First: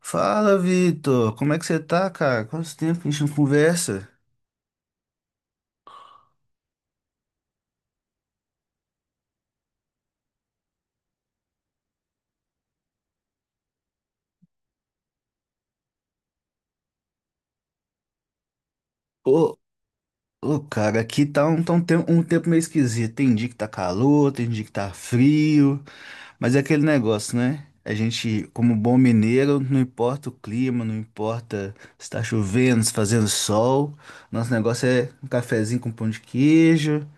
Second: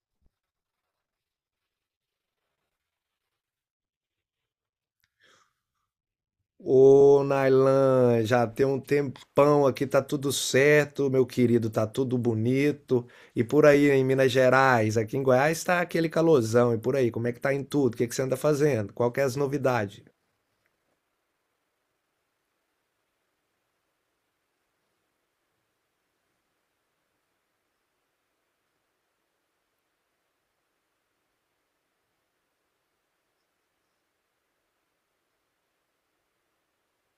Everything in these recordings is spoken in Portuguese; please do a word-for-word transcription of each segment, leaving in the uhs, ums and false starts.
Fala, Vitor. Como é que você tá, cara? Quanto tempo que a gente não conversa? Ô, Nailan, já tem um tempão aqui, tá tudo certo, meu querido, tá tudo bonito. E por aí em Minas Gerais, aqui em Goiás tá aquele calorzão, e por aí, como é que tá em tudo? O que é que você anda fazendo? Qual que é as Ô, novidades? ô, cara, aqui tá um, tá um tempo, um tempo meio esquisito. Tem dia que tá calor, tem dia que tá frio, mas é aquele negócio, né? A gente, como bom mineiro, não importa o clima, não importa se tá chovendo, se tá fazendo sol. Nosso negócio é um cafezinho com pão de queijo,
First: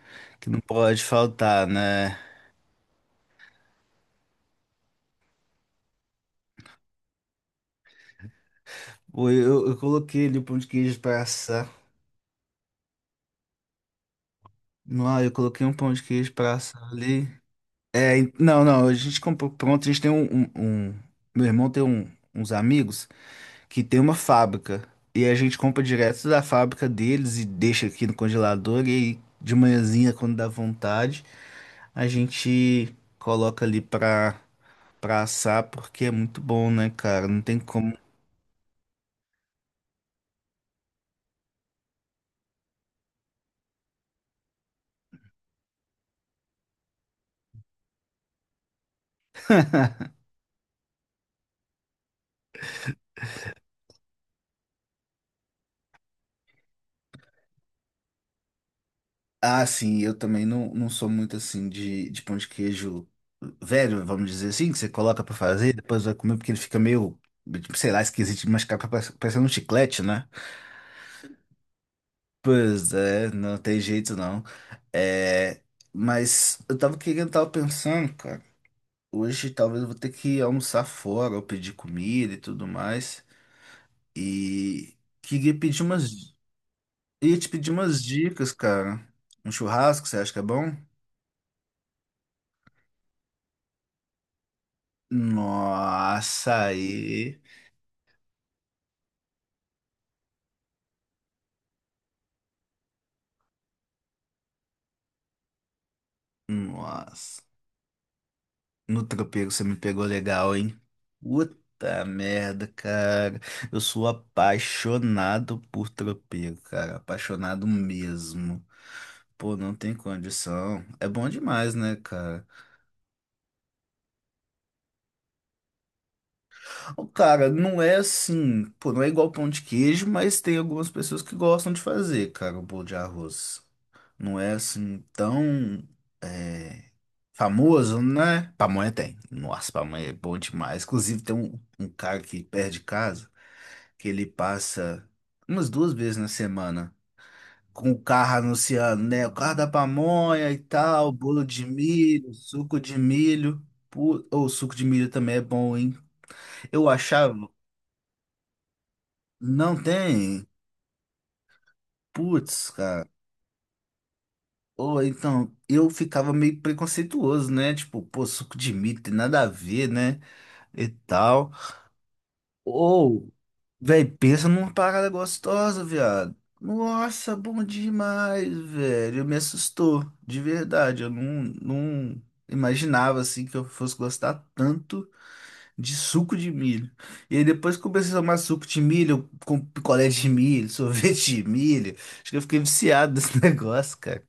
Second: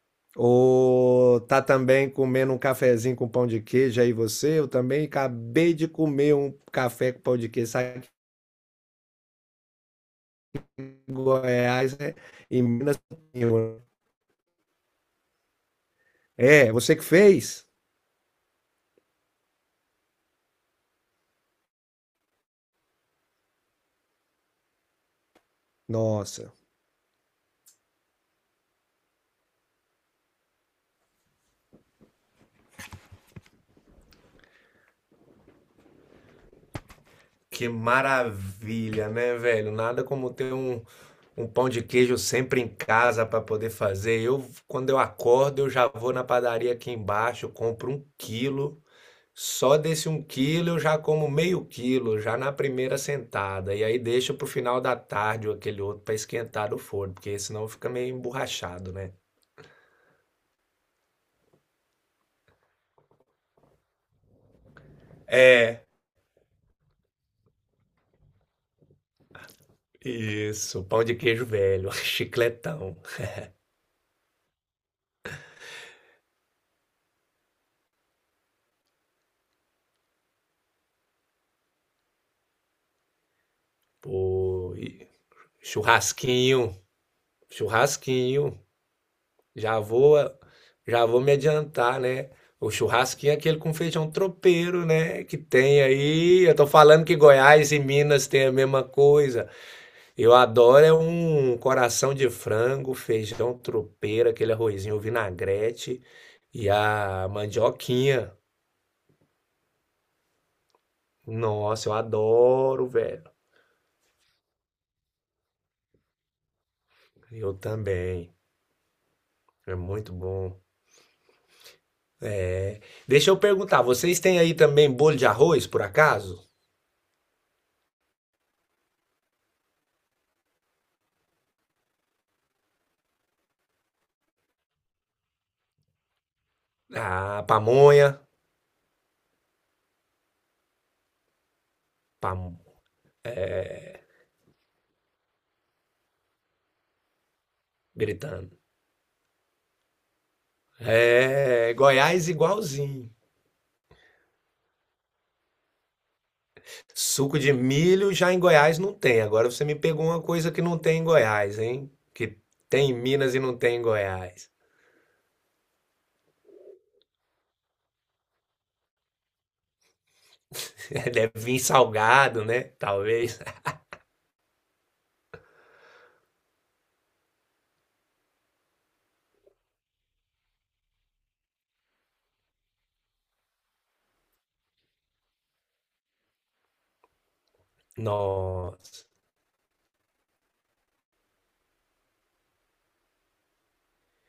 que não pode Ou tá faltar, também né? comendo um cafezinho com pão de queijo aí você? Eu também acabei de comer um café com pão de queijo, sabe que Pô, Eu, eu coloquei ali o pão de queijo em pra assar. Goiás, né? Em Minas. Não, eu coloquei um pão de queijo pra É, assar você que ali. fez? É, en- não, não, a gente comprou pronto. A gente tem um, um- um- meu irmão tem um- uns amigos que tem uma fábrica e a gente compra direto da Nossa. fábrica deles e deixa aqui no congelador. E aí de manhãzinha, quando dá vontade, a gente coloca ali pra, pra, assar, porque é muito bom, né, cara? Não tem Que como. maravilha, né, velho? Nada como ter um, um pão de queijo sempre em casa para poder fazer. Eu, quando eu acordo, eu já vou na padaria aqui embaixo, compro um quilo. Só desse um quilo eu já como meio quilo, já na primeira sentada. E aí deixo pro final da tarde ou aquele outro para esquentar do forno, porque senão fica meio emborrachado, né? Ah, sim, eu também não, não sou muito assim de, de pão de queijo velho, vamos dizer assim, que você coloca pra fazer, É, depois vai comer porque ele fica meio, tipo, sei lá, esquisito de mascar, parece- parecendo um chiclete, né? isso, pão de queijo velho, Pois chicletão. é, não tem jeito não. É, mas eu tava querendo, tava pensando, cara, hoje talvez eu vou ter que almoçar fora ou pedir comida e tudo mais. Pô, E e queria pedir umas, churrasquinho, ia te pedir umas dicas, churrasquinho. cara. Um Já churrasco, vou, você acha que é bom? já vou me adiantar, né? O churrasquinho é aquele com feijão tropeiro, né? Que tem aí. Eu Nossa, tô falando que aí. Goiás e Minas tem a mesma coisa. Eu adoro é um coração de frango, feijão tropeiro, aquele arrozinho vinagrete e a Nossa. mandioquinha. No tropeiro você me pegou legal, hein? Nossa, eu Puta merda, adoro, velho. cara. Eu sou apaixonado por tropeiro, cara. Eu Apaixonado também. mesmo. Pô, não É tem muito bom. condição. É bom demais, né, cara? Deixa eu perguntar, vocês têm aí também bolo de arroz, por acaso? Pô, cara, não é assim, pô, não é igual pão de queijo, mas tem algumas pessoas que gostam de fazer, cara, o bolo de arroz. Não é assim tão é, Ah, famoso, pamonha. né? Pamonha tem. Nossa, pamonha é bom demais. Inclusive, tem um, um cara aqui Pam... perto de casa que ele passa umas duas vezes na semana com o carro Gritando. anunciando, né? O carro da pamonha e tal, bolo de É, é, Goiás milho, suco de igualzinho. milho. Pô, ou suco de milho também é bom, hein? Eu Suco achava. de milho já em Goiás não tem. Agora você Não me pegou uma tem? coisa que não tem em Goiás, hein? Que Putz, tem em cara. Minas e não tem em Goiás. Ou então, eu ficava meio preconceituoso, né? Tipo, pô, suco de milho tem nada a ver, né? E Deve tal. vir salgado, né? Ou, Talvez. velho, pensa numa parada gostosa, viado. Nossa, bom demais, velho. Me assustou, de verdade. Eu não, não imaginava, assim, que eu fosse gostar tanto de suco de milho. E aí depois que eu comecei a tomar suco de Nossa. milho, com picolé de milho, sorvete de milho. Acho que eu fiquei viciado nesse negócio, cara.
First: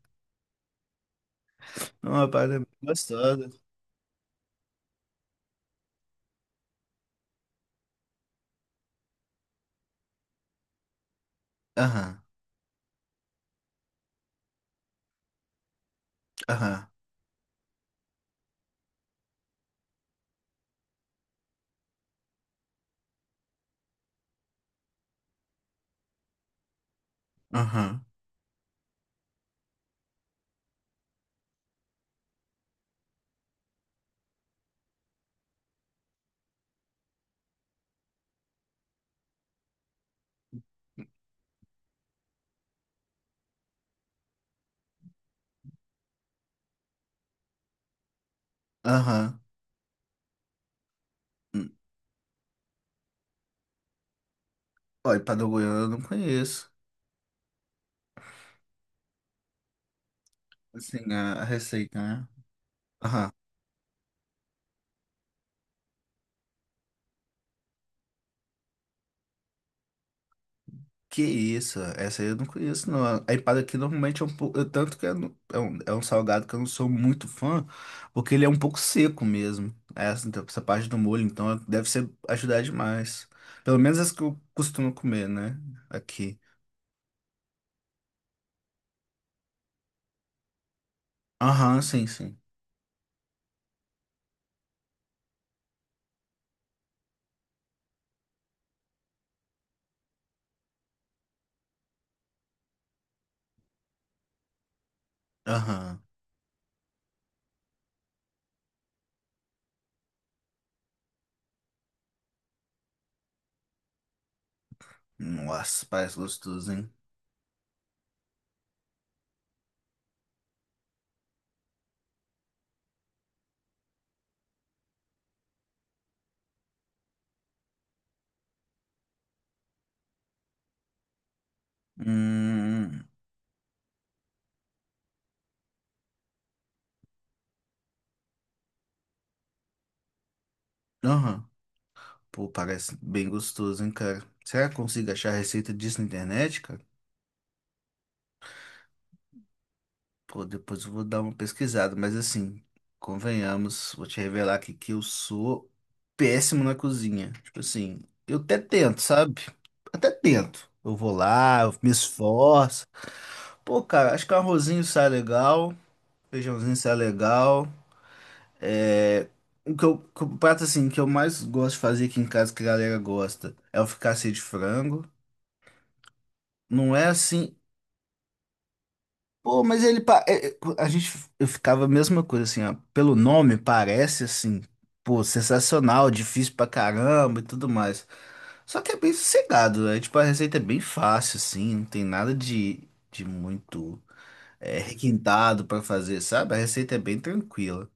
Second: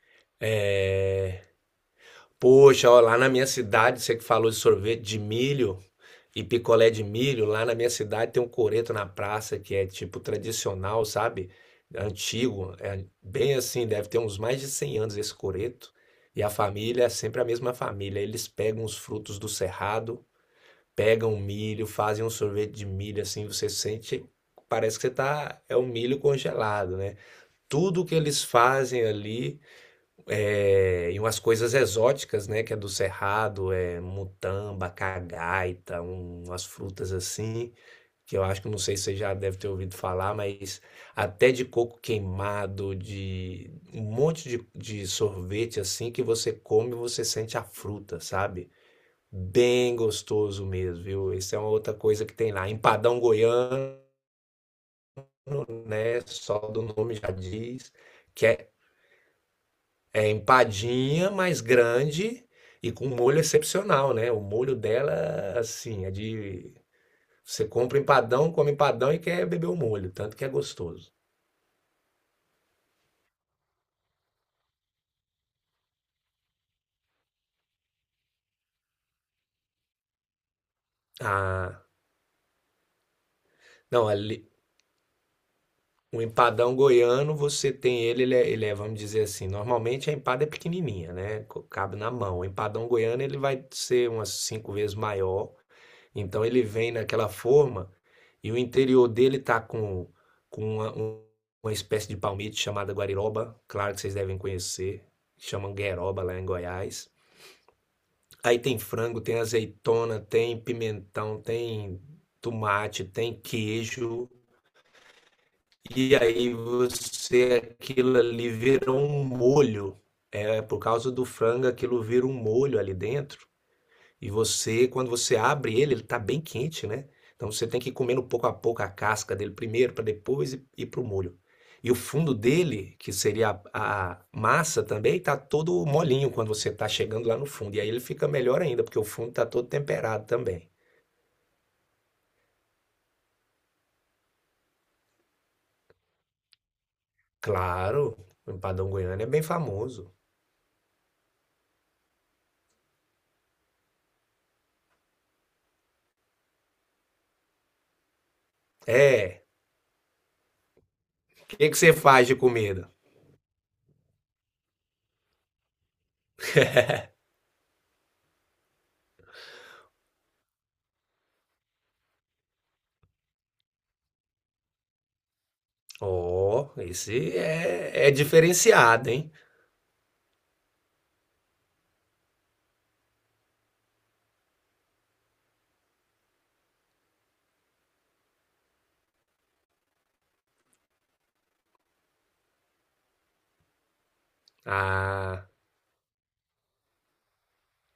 É uma parada muito Poxa, ó, lá na minha gostosa. cidade, você que falou de sorvete de milho e picolé de milho, lá na minha cidade tem um coreto na praça que é tipo tradicional, sabe? Aham, Antigo, é bem assim, deve ter uns mais de cem anos esse coreto. E a aham, família é sempre a mesma família. Eles pegam os frutos do cerrado, pegam o milho, fazem um sorvete de milho assim, você sente, parece que você tá, é um milho congelado, né? aham, Tudo que eles fazem ali é, e umas coisas exóticas, né? Que é do Cerrado, é mutamba, cagaita, um- umas frutas assim, que eu acho que não sei se você já deve ter ouvido falar, mas até de coco queimado, de um monte de, de sorvete assim que você come e você sente a fruta, sabe? aham. Bem gostoso mesmo, viu? Isso é Hum. uma outra coisa que tem lá. Empadão goiano, Olha, empadão goiano eu não né? Só conheço. do nome já diz. Que é é Assim, empadinha, a a mas receita, né? grande e com um Aham. molho excepcional, né? O molho dela, assim, é de. Você compra empadão, come empadão e quer beber o molho, tanto que é gostoso. Que isso, essa aí eu não conheço, não. A empada aqui normalmente é um pouco. Tanto que é, no- é um, é um salgado que eu não sou muito fã, porque ele é um pouco seco mesmo. Essa, então, essa parte do molho, então Ah, deve ser ajudar demais. Pelo menos não, as que eu ali, costumo comer, né? o Aqui. empadão goiano, você tem ele, ele é, ele é, vamos dizer assim, normalmente a empada é pequenininha, né? Co- Aham, Cabe sim, na sim. mão. O empadão goiano, ele vai ser umas cinco vezes maior. Então ele vem naquela forma e o interior dele tá com, com uma, um- uma espécie de palmito chamada guariroba, claro que vocês devem conhecer, chamam Aham. gueroba lá em Goiás. Aí tem frango, tem azeitona, tem pimentão, tem tomate, tem queijo. Nossa, parece E aí gostoso, hein? você, aquilo ali vira um molho. É, por causa do frango, aquilo vira um molho ali dentro. E você, quando você abre ele, ele está bem quente, né? Então você tem que ir comendo pouco a pouco a casca dele primeiro, para depois ir ir pro molho. E o fundo dele, Hum. que seria a, a massa também, tá todo molinho quando você tá chegando lá no fundo. E aí ele fica melhor ainda, porque o fundo tá todo temperado também. Aham. Pô, parece bem gostoso, hein, cara? Será que eu consigo achar a receita disso na internet, cara? Claro, o empadão goiano é bem famoso. Pô, depois eu vou dar uma pesquisada, mas assim, convenhamos, vou te revelar aqui que eu sou péssimo na cozinha. Tipo assim, eu até tento, sabe? É, Até tento. Eu vou o lá, que eu que me você faz de esforço. comida? Pô, cara, acho que um arrozinho sai legal, feijãozinho sai legal. É. O que eu, que o prato assim que eu mais gosto de fazer aqui em casa que a galera gosta é o fricassê de frango. Ó, Não é esse assim. é, é diferenciado, hein? Pô, mas ele... pa- é, é, a gente... Eu ficava a mesma coisa, assim, ó. Pelo nome, parece, assim, pô, sensacional, difícil pra caramba e tudo mais. Só que é bem sossegado, né? Tipo, a receita é bem fácil, assim, não tem nada de, de, muito é, Ah, requintado pra fazer, sabe? A receita é bem tranquila.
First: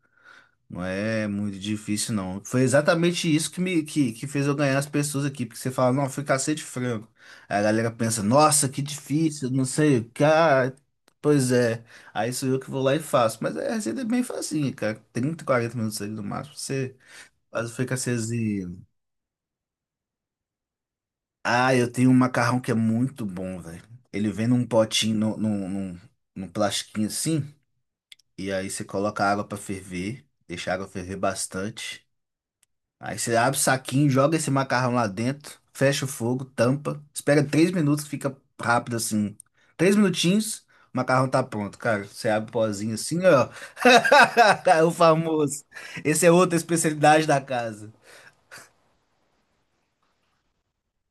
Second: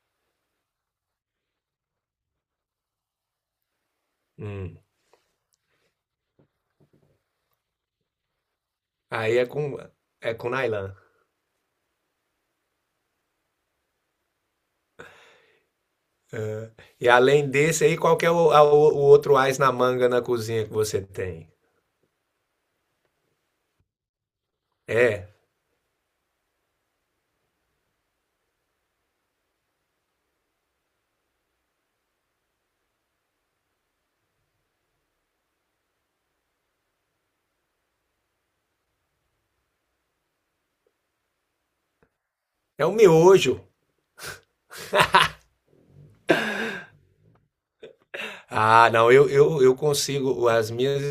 Não é muito difícil, não. Foi exatamente isso que me que, que fez eu ganhar hum. as pessoas aqui, porque você fala, não, foi cacete frango. Aí a galera pensa, nossa, que Aí é difícil, não com, sei o que. é com Ah, nylon. pois é, aí sou eu que vou lá e faço. Mas a receita é bem facinha, cara. Trinta quarenta minutos ali no máximo. Você E além faz o desse aí, qual que é o, a- fricassêzinho. o- o outro ás na manga na cozinha que você tem? Ah, eu tenho um macarrão que é muito bom, velho. Ele vem num potinho, É, num, num, num num plastiquinho assim, e aí você coloca a água pra ferver, deixa a água ferver bastante. Aí você abre o saquinho, joga esse macarrão lá dentro, fecha o fogo, tampa, espera três minutos, fica rápido assim. Três minutinhos, o macarrão tá pronto, cara. Você abre o é o pozinho assim, ó. miojo. O famoso. Esse é outra especialidade da casa. Ah, não, eu, eu, eu consigo, as minhas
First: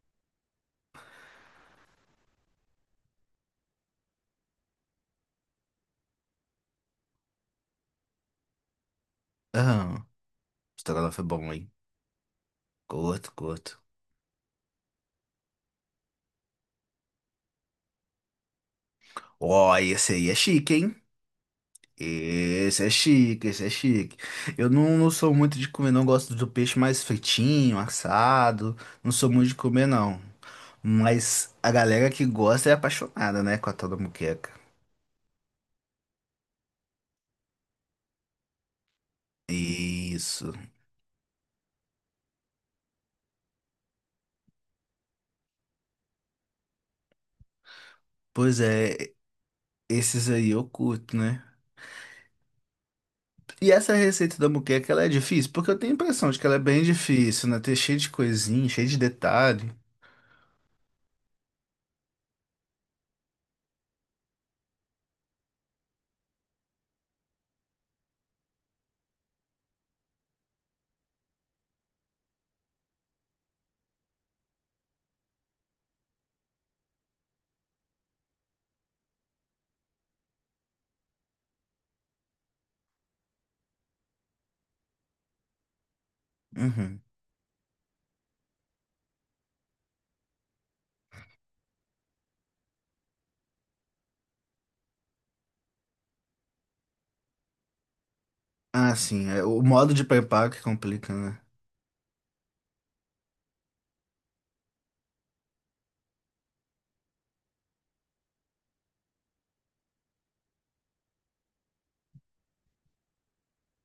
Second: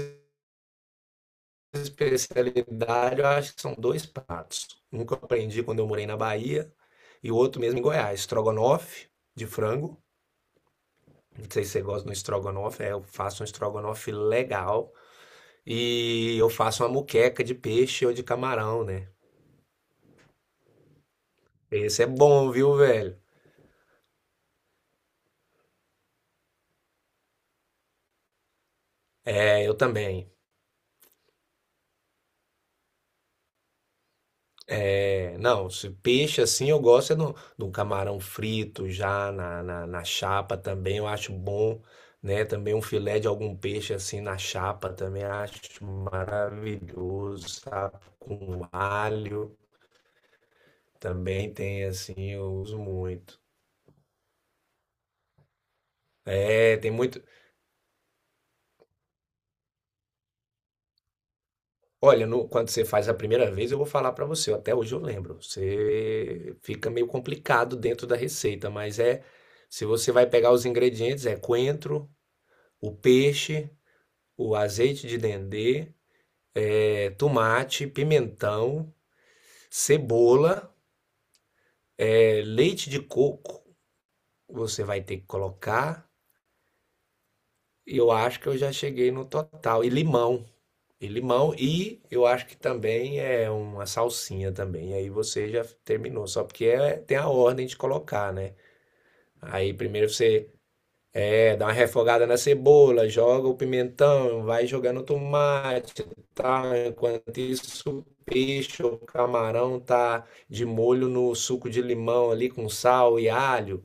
especialidades, eu acho que são dois pratos. Um que eu aprendi quando eu morei na Bahia e o outro mesmo em Goiás, estrogonofe de frango. Aham. Estrogonofe é Não bom, sei se hein? você gosta do estrogonofe, é, eu Curto, faço um curto. estrogonofe legal e eu faço uma muqueca de peixe ou de camarão, né? Ó, esse aí é chique, hein? Esse é bom, viu, Esse é velho? chique, esse é chique. Eu não, não sou muito de comer, não gosto do peixe mais fritinho, assado. Não sou muito de É, eu comer, não. também. Mas a galera que gosta é apaixonada, né, com a tal da moqueca. É, não, se peixe assim eu gosto é no, do camarão frito já na, na, na Isso. chapa também, eu acho bom, né? Também um filé de algum peixe assim na chapa também acho maravilhoso, sabe? Pois Com é, alho esses aí eu curto, né? também tem assim, eu uso muito. E essa receita da moqueca, ela é difícil? Porque eu tenho a impressão de que ela é É, bem tem muito. difícil, né? Tem cheio de coisinha, cheio de detalhe. Olha, no- quando você faz a primeira vez, eu vou falar pra você, até hoje eu lembro. Você fica meio complicado dentro da receita, mas é, se você vai pegar os ingredientes, é coentro, o peixe, o azeite de dendê, é, tomate, pimentão, cebola, é, leite de coco. Você vai ter que colocar. Uhum. Eu acho que eu já cheguei no total. E limão. E limão. E eu acho que também é uma salsinha também. Aí você já terminou. Só porque é- tem a ordem de colocar, né? Ah, sim, é o Aí modo de primeiro preparo você que complica, né? é, dá uma refogada na cebola, joga o pimentão, vai jogando o tomate, tá? Enquanto isso, o peixe ou camarão tá de molho no suco de limão ali com sal e alho,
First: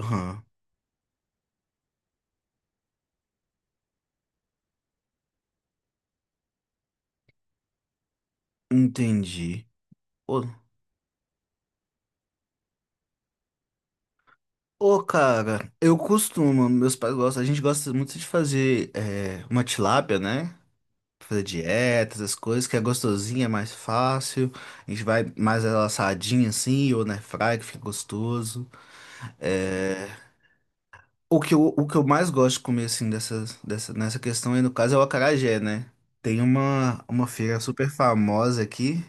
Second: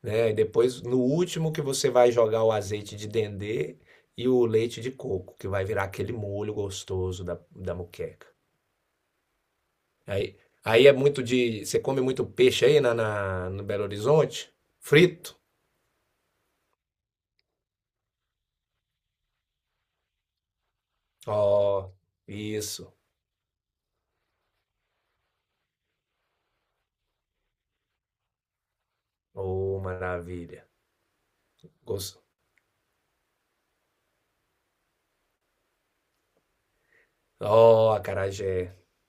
né? E depois, no último que você vai jogar o azeite de dendê e o leite de coco, que vai virar aquele molho gostoso da, da moqueca. Entendi. Aí, Ô, aí é muito de... Você come muito peixe aí na, na- no Belo Horizonte? ô, Frito? cara, eu costumo, meus pais gostam, a gente gosta muito de fazer é, uma tilápia, né? Fazer Ó, dieta, essas coisas, que é isso. gostosinha, é mais fácil. A gente vai mais ela assadinha assim, ou na fry, que fica gostoso. Ô, É. maravilha. O que eu, o que eu Gosto. mais gosto de comer, assim, dessas, dessa, nessa questão aí, no caso, é o acarajé, né? Tem uma, uma, feira super Oh, famosa acarajé. aqui,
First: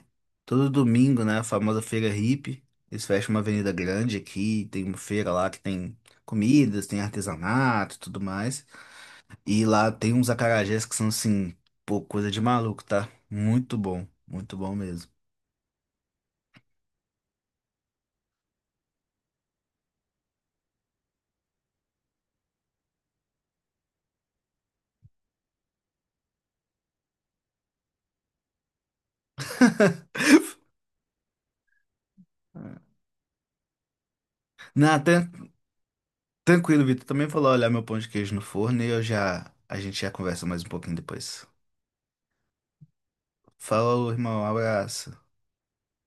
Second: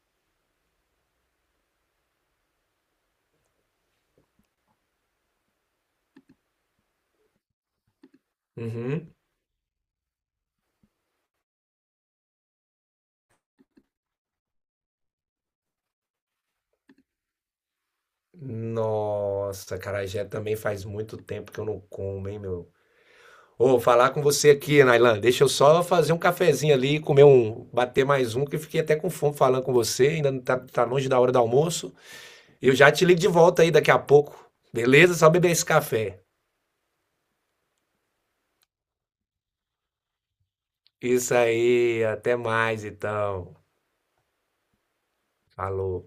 todo domingo, né? A famosa feira hippie. Eles fecham uma avenida grande aqui, tem uma feira lá que tem comidas, tem artesanato e tudo mais. Uhum. E lá tem uns acarajés que são assim, pô, coisa de maluco, tá? Muito bom, muito bom mesmo. Nossa, acarajé também faz muito tempo que eu não como, hein, meu? Ô, falar com você aqui, Nailan. Deixa eu só fazer um cafezinho ali, comer um, bater mais um, que eu fiquei até com fome falando com você. Ainda não tá, tá longe da hora do almoço. Eu já te ligo de volta aí daqui a pouco. Não, Beleza? tran- Só beber esse café. tranquilo, Vitor. Também vou lá olhar meu pão de queijo no forno e eu já, a gente já conversa mais um pouquinho Isso depois. aí, até mais então. Falou, irmão, abraço. Falou.